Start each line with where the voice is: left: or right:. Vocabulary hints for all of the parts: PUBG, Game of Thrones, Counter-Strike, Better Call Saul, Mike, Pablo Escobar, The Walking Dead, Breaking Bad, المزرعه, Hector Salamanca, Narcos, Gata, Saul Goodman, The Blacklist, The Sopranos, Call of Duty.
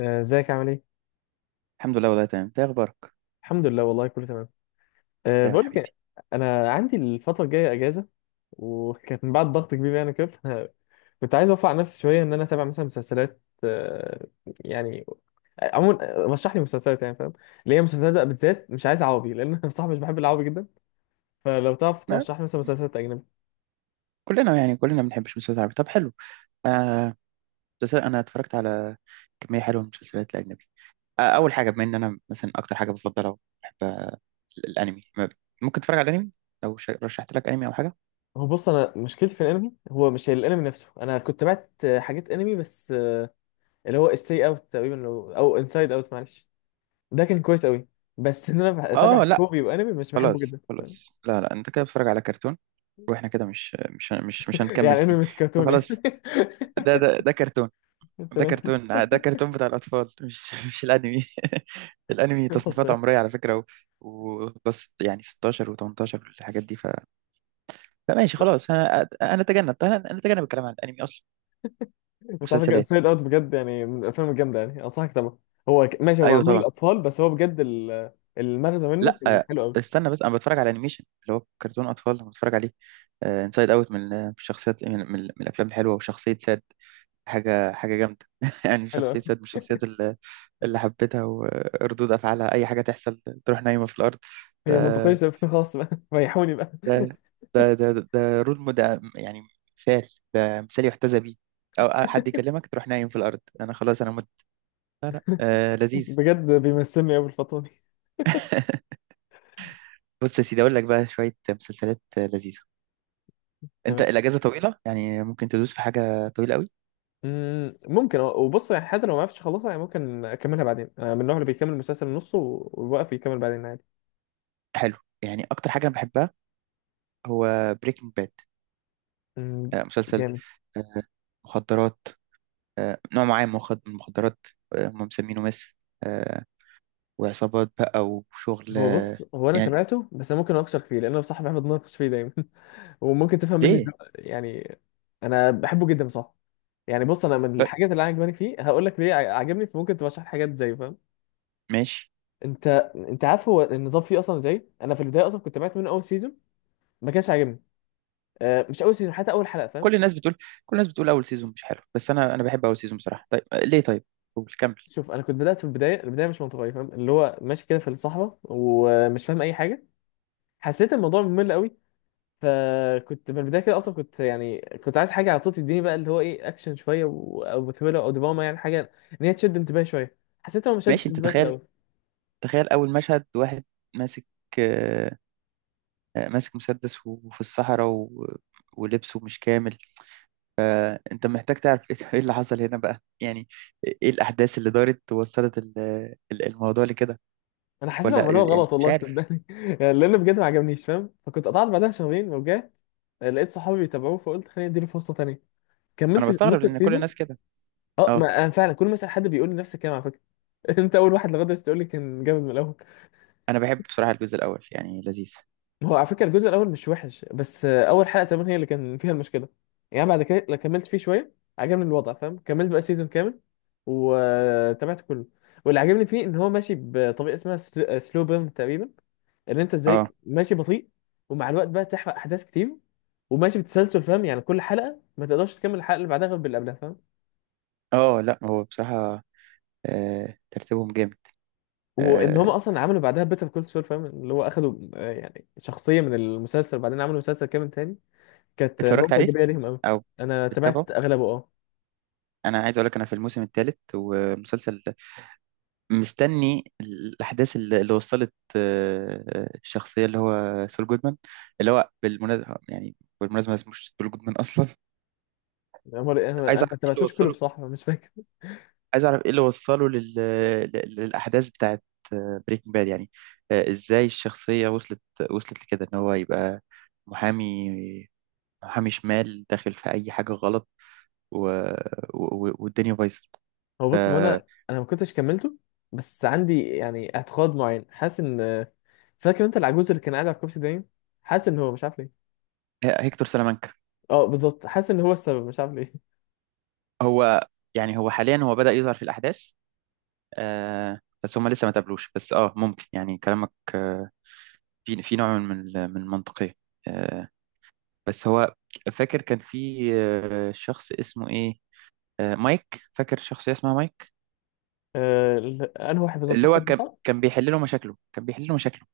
left: آه، ازيك عامل ايه؟
right: الحمد لله والله تمام. ده اخبارك؟
left: الحمد لله والله كله تمام. أه
right: دايما
left: بقول
right: حبيبي.
left: لك، انا عندي الفترة الجاية اجازة، وكانت من بعد ضغط كبير يعني كده. فأنا كنت عايز اوفق على نفسي شوية ان انا اتابع مثلا مسلسلات يعني. عموما رشح لي مسلسلات، يعني فاهم، اللي هي مسلسلات بقى، بالذات مش عايز عربي لان انا بصراحة مش بحب العربي جدا. فلو تعرف
right: ما
left: ترشح لي مثلا مسلسلات اجنبي.
right: كلنا، يعني كلنا بنحب المسلسلات العربية، طب حلو. آه. مسلسل، انا اتفرجت على كميه حلوه من المسلسلات الاجنبي. اول حاجه، بما ان انا مثلا اكتر حاجه بفضلها بحب الانمي. ممكن تتفرج على الانمي؟ لو رشحت لك انمي او حاجه.
left: هو بص، انا مشكلتي في الانمي هو مش الانمي نفسه. انا كنت بعت حاجات انمي بس، اللي هو ستي اوت تقريبا، او انسايد اوت، معلش. ده كان كويس قوي. بس ان انا اتابع
right: اه لا.
left: كوري، وانمي مش بحبه
right: خلاص
left: جدا
right: خلاص، لا لا، انت كده بتتفرج على كرتون. واحنا كده مش هنكمل
left: يعني
right: في
left: انمي
right: دي.
left: مش كرتون يعني.
right: فخلاص. ده كرتون. ده
left: تمام.
right: كرتون، ده كرتون بتاع الأطفال، مش مش الأنمي. الأنمي
left: بس
right: تصنيفات عمرية على فكرة، وبس يعني 16 و18 والحاجات دي. فماشي خلاص. أنا أتجنب الكلام عن الأنمي أصلا.
left: بس على فكره
right: مسلسلات.
left: سايد اوت بجد يعني من الافلام الجامده، يعني انصحك طبعا. هو ماشي، هو
right: أيوه
left: معمول
right: طبعا.
left: للاطفال، بس هو بجد المغزى منه
right: لا،
left: كان حلو قوي.
right: استنى بس. أنا بتفرج على أنيميشن، اللي هو كرتون أطفال أنا بتفرج عليه. انسايد أوت، من شخصيات من الأفلام الحلوة. وشخصية ساد، حاجة جامدة. يعني
left: حلو
right: شخصية
left: قوي.
right: ساد من الشخصيات اللي حبيتها، وردود أفعالها أي حاجة تحصل تروح نايمة في الأرض.
left: هي منطقيه،
right: ده
left: خلاص بقى ريحوني بقى.
right: ده ده رول مود يعني. مثال، مثال يحتذى بيه. او حد يكلمك تروح نايم في الارض، انا خلاص، انا مت. لا لا، آه، لذيذ.
left: بجد بيمثلني قوي الفتره دي.
right: بص يا سيدي، اقول لك بقى شويه مسلسلات لذيذه. انت
left: تمام.
right: الاجازه طويله يعني، ممكن تدوس في حاجه طويله قوي.
left: مم، ممكن، وبص يعني حتى لو ما عرفتش اخلصها، يعني ممكن اكملها بعدين. انا من النوع اللي بيكمل المسلسل نصه ويوقف يكمل بعدين عادي.
right: حلو. يعني اكتر حاجه انا بحبها هو بريكنج باد.
left: مم،
right: آه، مسلسل.
left: جامد.
right: آه مخدرات. آه، نوع معين من من المخدرات. آه، هم مسمينه مس. آه. وعصابات بقى وشغل.
left: هو بص، هو انا
right: يعني
left: تابعته، بس انا ممكن اناقشك فيه لان انا بصراحه بحب اتناقش فيه دايما. وممكن تفهم مني
right: ليه
left: يعني، انا بحبه جدا بصراحه. يعني بص، انا من
right: طيب،
left: الحاجات اللي عجباني فيه هقول لك ليه عجبني، فممكن تبقى شرح حاجات زي فاهم.
right: ماشي.
left: انت انت عارف هو النظام فيه اصلا ازاي. انا في البدايه اصلا كنت تابعت منه اول سيزون. ما كانش عاجبني. آه، مش اول سيزون، حتى اول حلقه فاهم.
right: كل الناس بتقول كل الناس بتقول اول سيزون مش حلو، بس انا بحب اول سيزون بصراحه. طيب، ليه طيب، قول كمل.
left: شوف، انا كنت بدات في البدايه، البدايه مش منطقيه فاهم، اللي هو ماشي كده في الصحراء ومش فاهم اي حاجه. حسيت الموضوع ممل قوي. فكنت من البدايه كده اصلا، كنت يعني كنت عايز حاجه على طول تديني بقى اللي هو ايه، اكشن شويه او ثريلر او دراما، يعني حاجه ان هي تشد انتباهي شويه. حسيتها ما شدتش
right: ماشي. انت
left: انتباهي في
right: تخيل،
left: الاول.
right: تخيل اول مشهد. واحد ماسك آه، آه، ماسك مسدس، وفي الصحراء ولبسه مش كامل. انت محتاج تعرف ايه؟ إيه اللي حصل هنا بقى يعني؟ ايه الاحداث اللي دارت وصلت الموضوع لكده؟
left: انا حسيتها
right: ولا
left: عملوها
right: إيه؟
left: غلط
right: يعني مش
left: والله
right: عارف.
left: صدقني يعني، لان بجد ما عجبنيش فاهم. فكنت قطعت بعدها شهرين ورجعت، لقيت صحابي بيتابعوه، فقلت خليني اديله فرصه تانيه.
right: انا
left: كملت
right: بستغرب
left: نص
right: لان كل
left: السيزون.
right: الناس كده.
left: اه،
right: اه.
left: ما أنا فعلا كل ما اسال حد بيقول لي نفس الكلام على فكره. انت اول واحد لغايه دلوقتي تقول لي كان جامد من الاول.
right: انا بحب بصراحه الجزء الاول، يعني لذيذ.
left: هو على فكرة الجزء الأول مش وحش، بس أول حلقة تمام هي اللي كان فيها المشكلة. يعني بعد كده لما كملت فيه شوية عجبني الوضع فاهم. كملت بقى سيزون كامل وتابعت كله. واللي عجبني فيه إن هو ماشي بطريقة اسمها سلو بيرن تقريبا، إن أنت إزاي
right: اه
left: ماشي بطيء ومع الوقت بقى تحرق أحداث كتير، وماشي بتسلسل فاهم. يعني كل حلقة ما تقدرش تكمل الحلقة اللي بعدها غير باللي قبلها فاهم.
right: اه، لا هو بصراحه ترتيبهم جامد.
left: وإن هم
right: آه،
left: أصلا عملوا بعدها بيتر كول سول فاهم، اللي هو أخدوا يعني شخصية من المسلسل وبعدين عملوا مسلسل كامل تاني. كانت
right: اتفرجت
left: نقطة
right: عليه،
left: إيجابية ليهم أوي.
right: او
left: أنا
right: بتتابعه؟
left: تابعت أغلبه، أه.
right: انا عايز اقول لك انا في الموسم الثالث ومسلسل، مستني الاحداث اللي وصلت الشخصيه اللي هو سول جودمان، اللي هو بالمناسبه يعني، بالمناسبه اسمه مش سول جودمان اصلا.
left: أنا مر- أنا-
right: عايز
left: أنا ما
right: اعرف ايه اللي
left: تابعتوش كله
right: وصله.
left: بصراحة، مش فاكر.
right: عايز اعرف ايه اللي وصله للاحداث بتاعت بريكنج باد يعني. ازاي الشخصيه وصلت، وصلت لكده، ان هو يبقى محامي، محامي شمال داخل في اي حاجه غلط، و... والدنيا بايظه.
left: هو بص، هو أنا ما كنتش كملته، بس عندي يعني اعتقاد معين، حاسس إن، فاكر أنت العجوز اللي كان قاعد على الكرسي دايم، حاسس إن هو مش عارف ليه.
right: هيكتور سلامانكا.
left: أه بالظبط، حاسس إن هو السبب، مش عارف ليه.
right: هو يعني هو حاليا هو بدأ يظهر في الأحداث. آه، بس هما لسه ما تقابلوش. بس اه، ممكن يعني كلامك آه، في نوع من من المنطقية. آه، بس هو فاكر كان في شخص اسمه ايه، مايك. فاكر شخصية اسمها مايك،
left: أنا واحد بالظبط،
right: اللي
left: صح
right: هو
left: بالظبط.
right: كان بيحل له مشاكله، كان بيحل له مشاكله،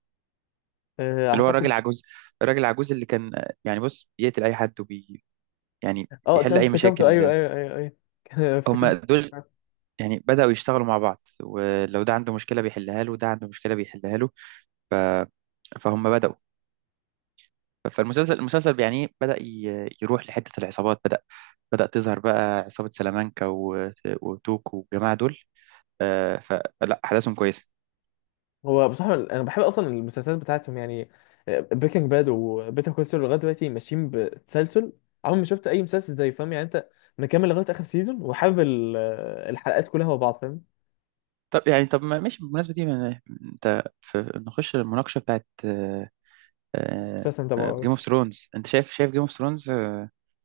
right: اللي هو الراجل
left: أعتقد.
right: العجوز، الراجل العجوز اللي كان يعني، بص، بيقتل أي حد يعني
left: أه
right: بيحل
left: تمام
right: أي
left: افتكرته، أيوه
right: مشاكل.
left: أيوه أيوه، أيوه
right: هما
left: افتكرته.
right: دول. يعني بدأوا يشتغلوا مع بعض، ولو ده عنده مشكلة بيحلها له، وده عنده مشكلة بيحلها له. ف... فهم بدأوا. المسلسل يعني بدأ يروح لحتة العصابات. بدأ، بدأ تظهر بقى عصابة سلامانكا وتوك والجماعة دول. آه، فلا أحداثهم كويسة.
left: هو بصراحة أنا بحب أصلا المسلسلات بتاعتهم يعني. بريكنج باد وبيتر كول سول لغاية دلوقتي ماشيين بتسلسل، عمري ما شفت أي مسلسل زي فاهم يعني. أنت مكمل لغاية آخر سيزون وحابب الحلقات كلها مع بعض فاهم.
right: طب يعني، طب ما- ماشي. بالمناسبة دي أنت في نخش المناقشة بتاعت
left: مسلسل أنت
right: جيم
left: متابعهوش؟
right: اوف ثرونز. أنت شايف، شايف جيم اوف ثرونز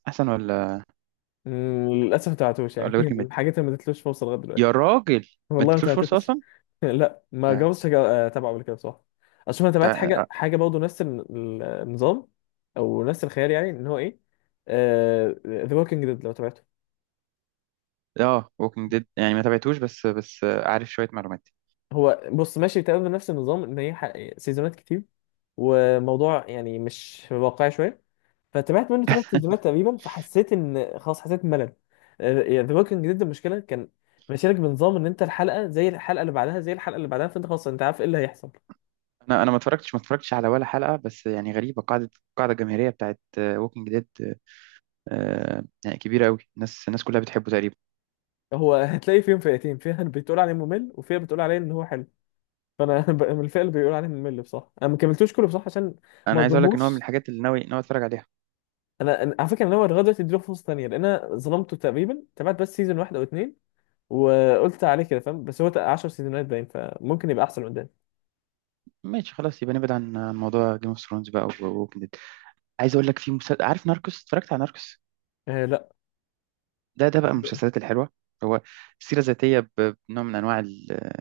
right: أحسن ولا
left: مم، للأسف ما تابعتوش
right: ولا
left: يعني،
right: بريكنج باد؟
left: الحاجات اللي ما اديتلوش فرصة لغاية دلوقتي.
right: يا راجل، ما
left: والله ما
right: اديتلوش فرصة
left: تابعتوش.
right: أصلا.
left: لا، ما جربتش أتابعه قبل كده بصراحة. أصل أنا تابعت حاجة
right: ده.
left: حاجة برضه نفس النظام، أو نفس الخيال، يعني إن هو إيه، ذا ووكينج ديد لو تابعته.
right: اه ووكينج ديد يعني، ما تابعتوش، بس عارف شويه معلومات.
left: هو بص، ماشي تمام بنفس النظام، ان هي سيزونات كتير، وموضوع يعني مش واقعي شويه. فتابعت منه 3 سيزونات تقريبا، فحسيت ان خلاص، حسيت بملل. ذا ووكينج ديد المشكله كان ماشيلك بنظام ان انت الحلقه زي الحلقه اللي بعدها زي الحلقه اللي بعدها، فانت خلاص انت عارف ايه اللي هيحصل.
right: انا ما اتفرجتش، ما اتفرجتش على ولا حلقه، بس يعني غريبه. قاعده، قاعده جماهيريه بتاعت ووكينج ديد يعني كبيره قوي. الناس كلها بتحبه تقريبا.
left: هو هتلاقي فيهم فئتين، فيها اللي بتقول عليه ممل، وفيها بتقول عليه ان هو حلو. فانا من الفئه اللي بيقول عليه ممل بصراحه. انا ما كملتوش كله بصراحه عشان ما
right: انا عايز اقول لك ان هو من
left: اظلمهوش.
right: الحاجات اللي ناوي، ناوي اتفرج عليها.
left: على فكره انا ناوي لغايه دلوقتي اديله فرصه ثانيه، لان انا ظلمته تقريبا، تابعت بس سيزون واحد او اتنين وقلت عليه كده فاهم. بس هو 10 سيزونات باين، فممكن يبقى احسن قدام.
right: ماشي خلاص، يبقى نبعد عن موضوع جيم اوف ثرونز بقى، ووكينج ديد. عايز اقول لك في مسلسل، عارف ناركوس؟ اتفرجت على ناركوس؟
left: آه لا،
right: ده بقى من المسلسلات الحلوه. هو سيره ذاتيه، بنوع من انواع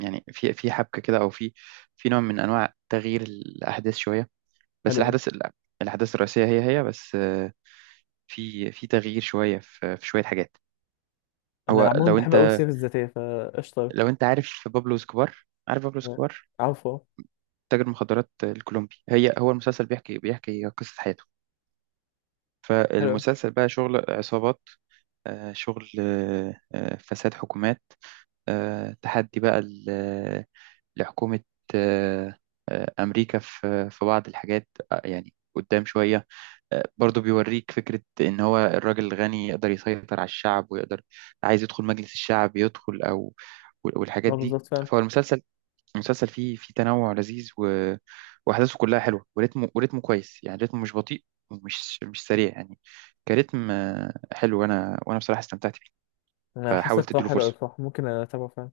right: يعني، في حبكه كده، او في، في نوع من انواع تغيير الاحداث شويه. بس
left: حلو قوي.
right: الاحداث لا، الاحداث الرئيسيه هي هي، بس. آه، في تغيير شويه، في شويه حاجات.
left: انا
right: هو
left: عموما
right: لو
left: بحب قوي
right: انت،
left: السير الذاتيه فقشطه.
right: لو انت عارف بابلو اسكوبار. عارف بابلو
left: آه،
right: اسكوبار؟
left: عفوا.
right: تاجر مخدرات الكولومبي. هي، هو المسلسل بيحكي، بيحكي قصه حياته.
left: حلو قوي.
right: فالمسلسل بقى شغل عصابات، شغل فساد حكومات، تحدي بقى لحكومه آه، امريكا في بعض الحاجات. يعني قدام شويه، برضه بيوريك فكرة إن هو الراجل الغني يقدر يسيطر على الشعب، ويقدر عايز يدخل مجلس الشعب يدخل، أو والحاجات
left: اه
right: دي.
left: بالظبط فعلا.
right: فهو المسلسل، المسلسل فيه تنوع لذيذ وأحداثه كلها حلوة، وريتمه، وريتمه كويس، يعني ريتمه مش بطيء ومش مش سريع يعني. كريتم حلو، وأنا بصراحة استمتعت بيه.
left: انا حاسس
right: فحاولت
left: بتاعه
right: أديله
left: حلو قوي
right: فرصة.
left: بصراحه، ممكن اتابعه فعلا.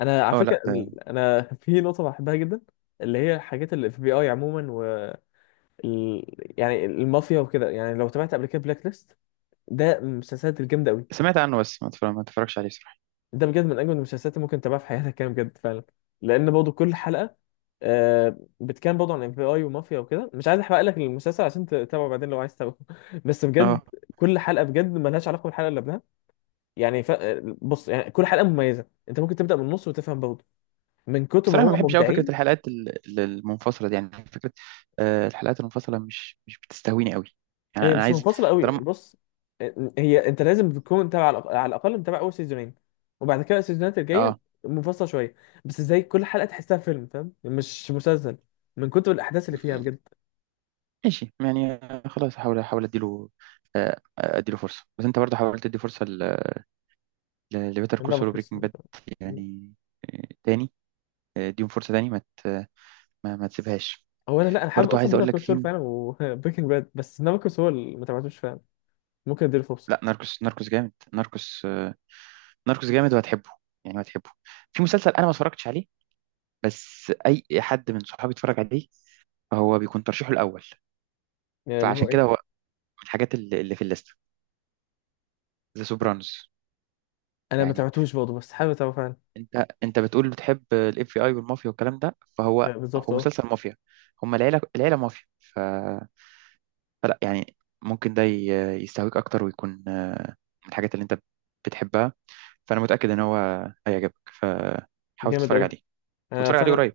left: انا على
right: اه
left: فكره،
right: لا،
left: انا في نقطه بحبها جدا، اللي هي الحاجات اللي في بي اي عموما، و ال... يعني المافيا وكده. يعني لو تابعت قبل كده بلاك ليست، ده من المسلسلات الجامده قوي.
right: سمعت عنه بس ما اتفرجش عليه بصراحة.
left: ده بجد من اجمل المسلسلات اللي ممكن تتابعها في حياتك كده بجد فعلا، لان برضه كل حلقه بتكلم برضه عن FBI ومافيا وكده. مش عايز احرق لك المسلسل عشان تتابعه بعدين لو عايز تتابعه. بس بجد
right: اه.
left: كل حلقه بجد ملهاش علاقه بالحلقه اللي قبلها، يعني بص يعني كل حلقه مميزه، انت ممكن تبدا من النص وتفهم برضه من كتر ما
right: بصراحة ما
left: هو
right: بحبش قوي فكرة
left: مبدعين.
right: الحلقات المنفصلة دي، يعني فكرة الحلقات المنفصلة مش بتستهويني قوي. يعني
left: هي
right: أنا
left: مش
right: عايز،
left: منفصلة قوي،
right: طالما،
left: بص. هي انت لازم تكون تابع على الاقل متابع اول سيزونين، وبعد كده السيزونات الجاية
right: اه
left: منفصلة شوية، بس زي كل حلقة تحسها فيلم فاهم مش مسلسل، من كتر الاحداث اللي فيها بجد.
right: ماشي يعني. خلاص، هحاول، احاول اديله اديله فرصة. بس انت برضه حاولت تدي فرصة لبيتر كول سول
left: نابوكس.
right: وبريكنج باد يعني تاني. اديهم فرصة تاني، ما, ما تسيبهاش.
left: هو انا لا، انا حابب
right: برضه
left: اصلا
right: عايز
left: بيتر
right: اقول لك
left: كول
right: في،
left: سول فعلا وبريكنج باد. بس نابوكس هو اللي ما تابعتوش فعلا، ممكن اديله فرصة.
right: لا، ناركوس، ناركوس جامد، ناركوس ناركوس جامد وهتحبه، يعني هتحبه. في مسلسل انا ما اتفرجتش عليه، بس اي حد من صحابي اتفرج عليه هو بيكون ترشيحه الاول.
left: يعني اللي هو
right: فعشان
left: ايه،
right: كده هو من الحاجات اللي في الليسته، ذا سوبرانوس.
left: انا ما
right: يعني
left: تابعتوش برضه بس حابب اتابعه فعلا.
right: انت، بتقول بتحب الـ FBI والمافيا والكلام ده، فهو هو
left: بالظبط اه،
right: مسلسل مافيا. هم العيله، العيله مافيا. فلا يعني، ممكن ده يستهويك اكتر، ويكون من الحاجات اللي انت بتحبها. فانا متاكد ان هو هيعجبك. فحاول
left: جامد
right: تتفرج
left: قوي،
right: عليه،
left: آه
right: وتتفرج عليه
left: فعلا.
right: قريب.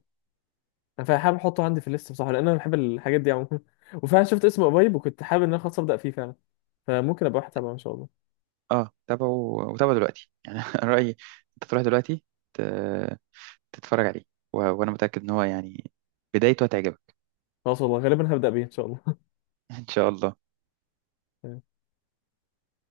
left: فحابب احطه عندي في الليست بصراحه، لان انا بحب الحاجات دي عموما. وفعلا شفت اسمه قريب وكنت حابب ان انا خلاص ابدا فيه فعلا. فممكن ابقى واحد تابعه ان شاء الله.
right: اه، تابعه، وتابعه دلوقتي يعني. أنا رايي انت تروح دلوقتي ت- تتفرج عليه. وانا متاكد ان هو يعني بدايته هتعجبك.
left: خلاص والله غالبا هبدا بيه ان شاء الله.
right: إن شاء الله.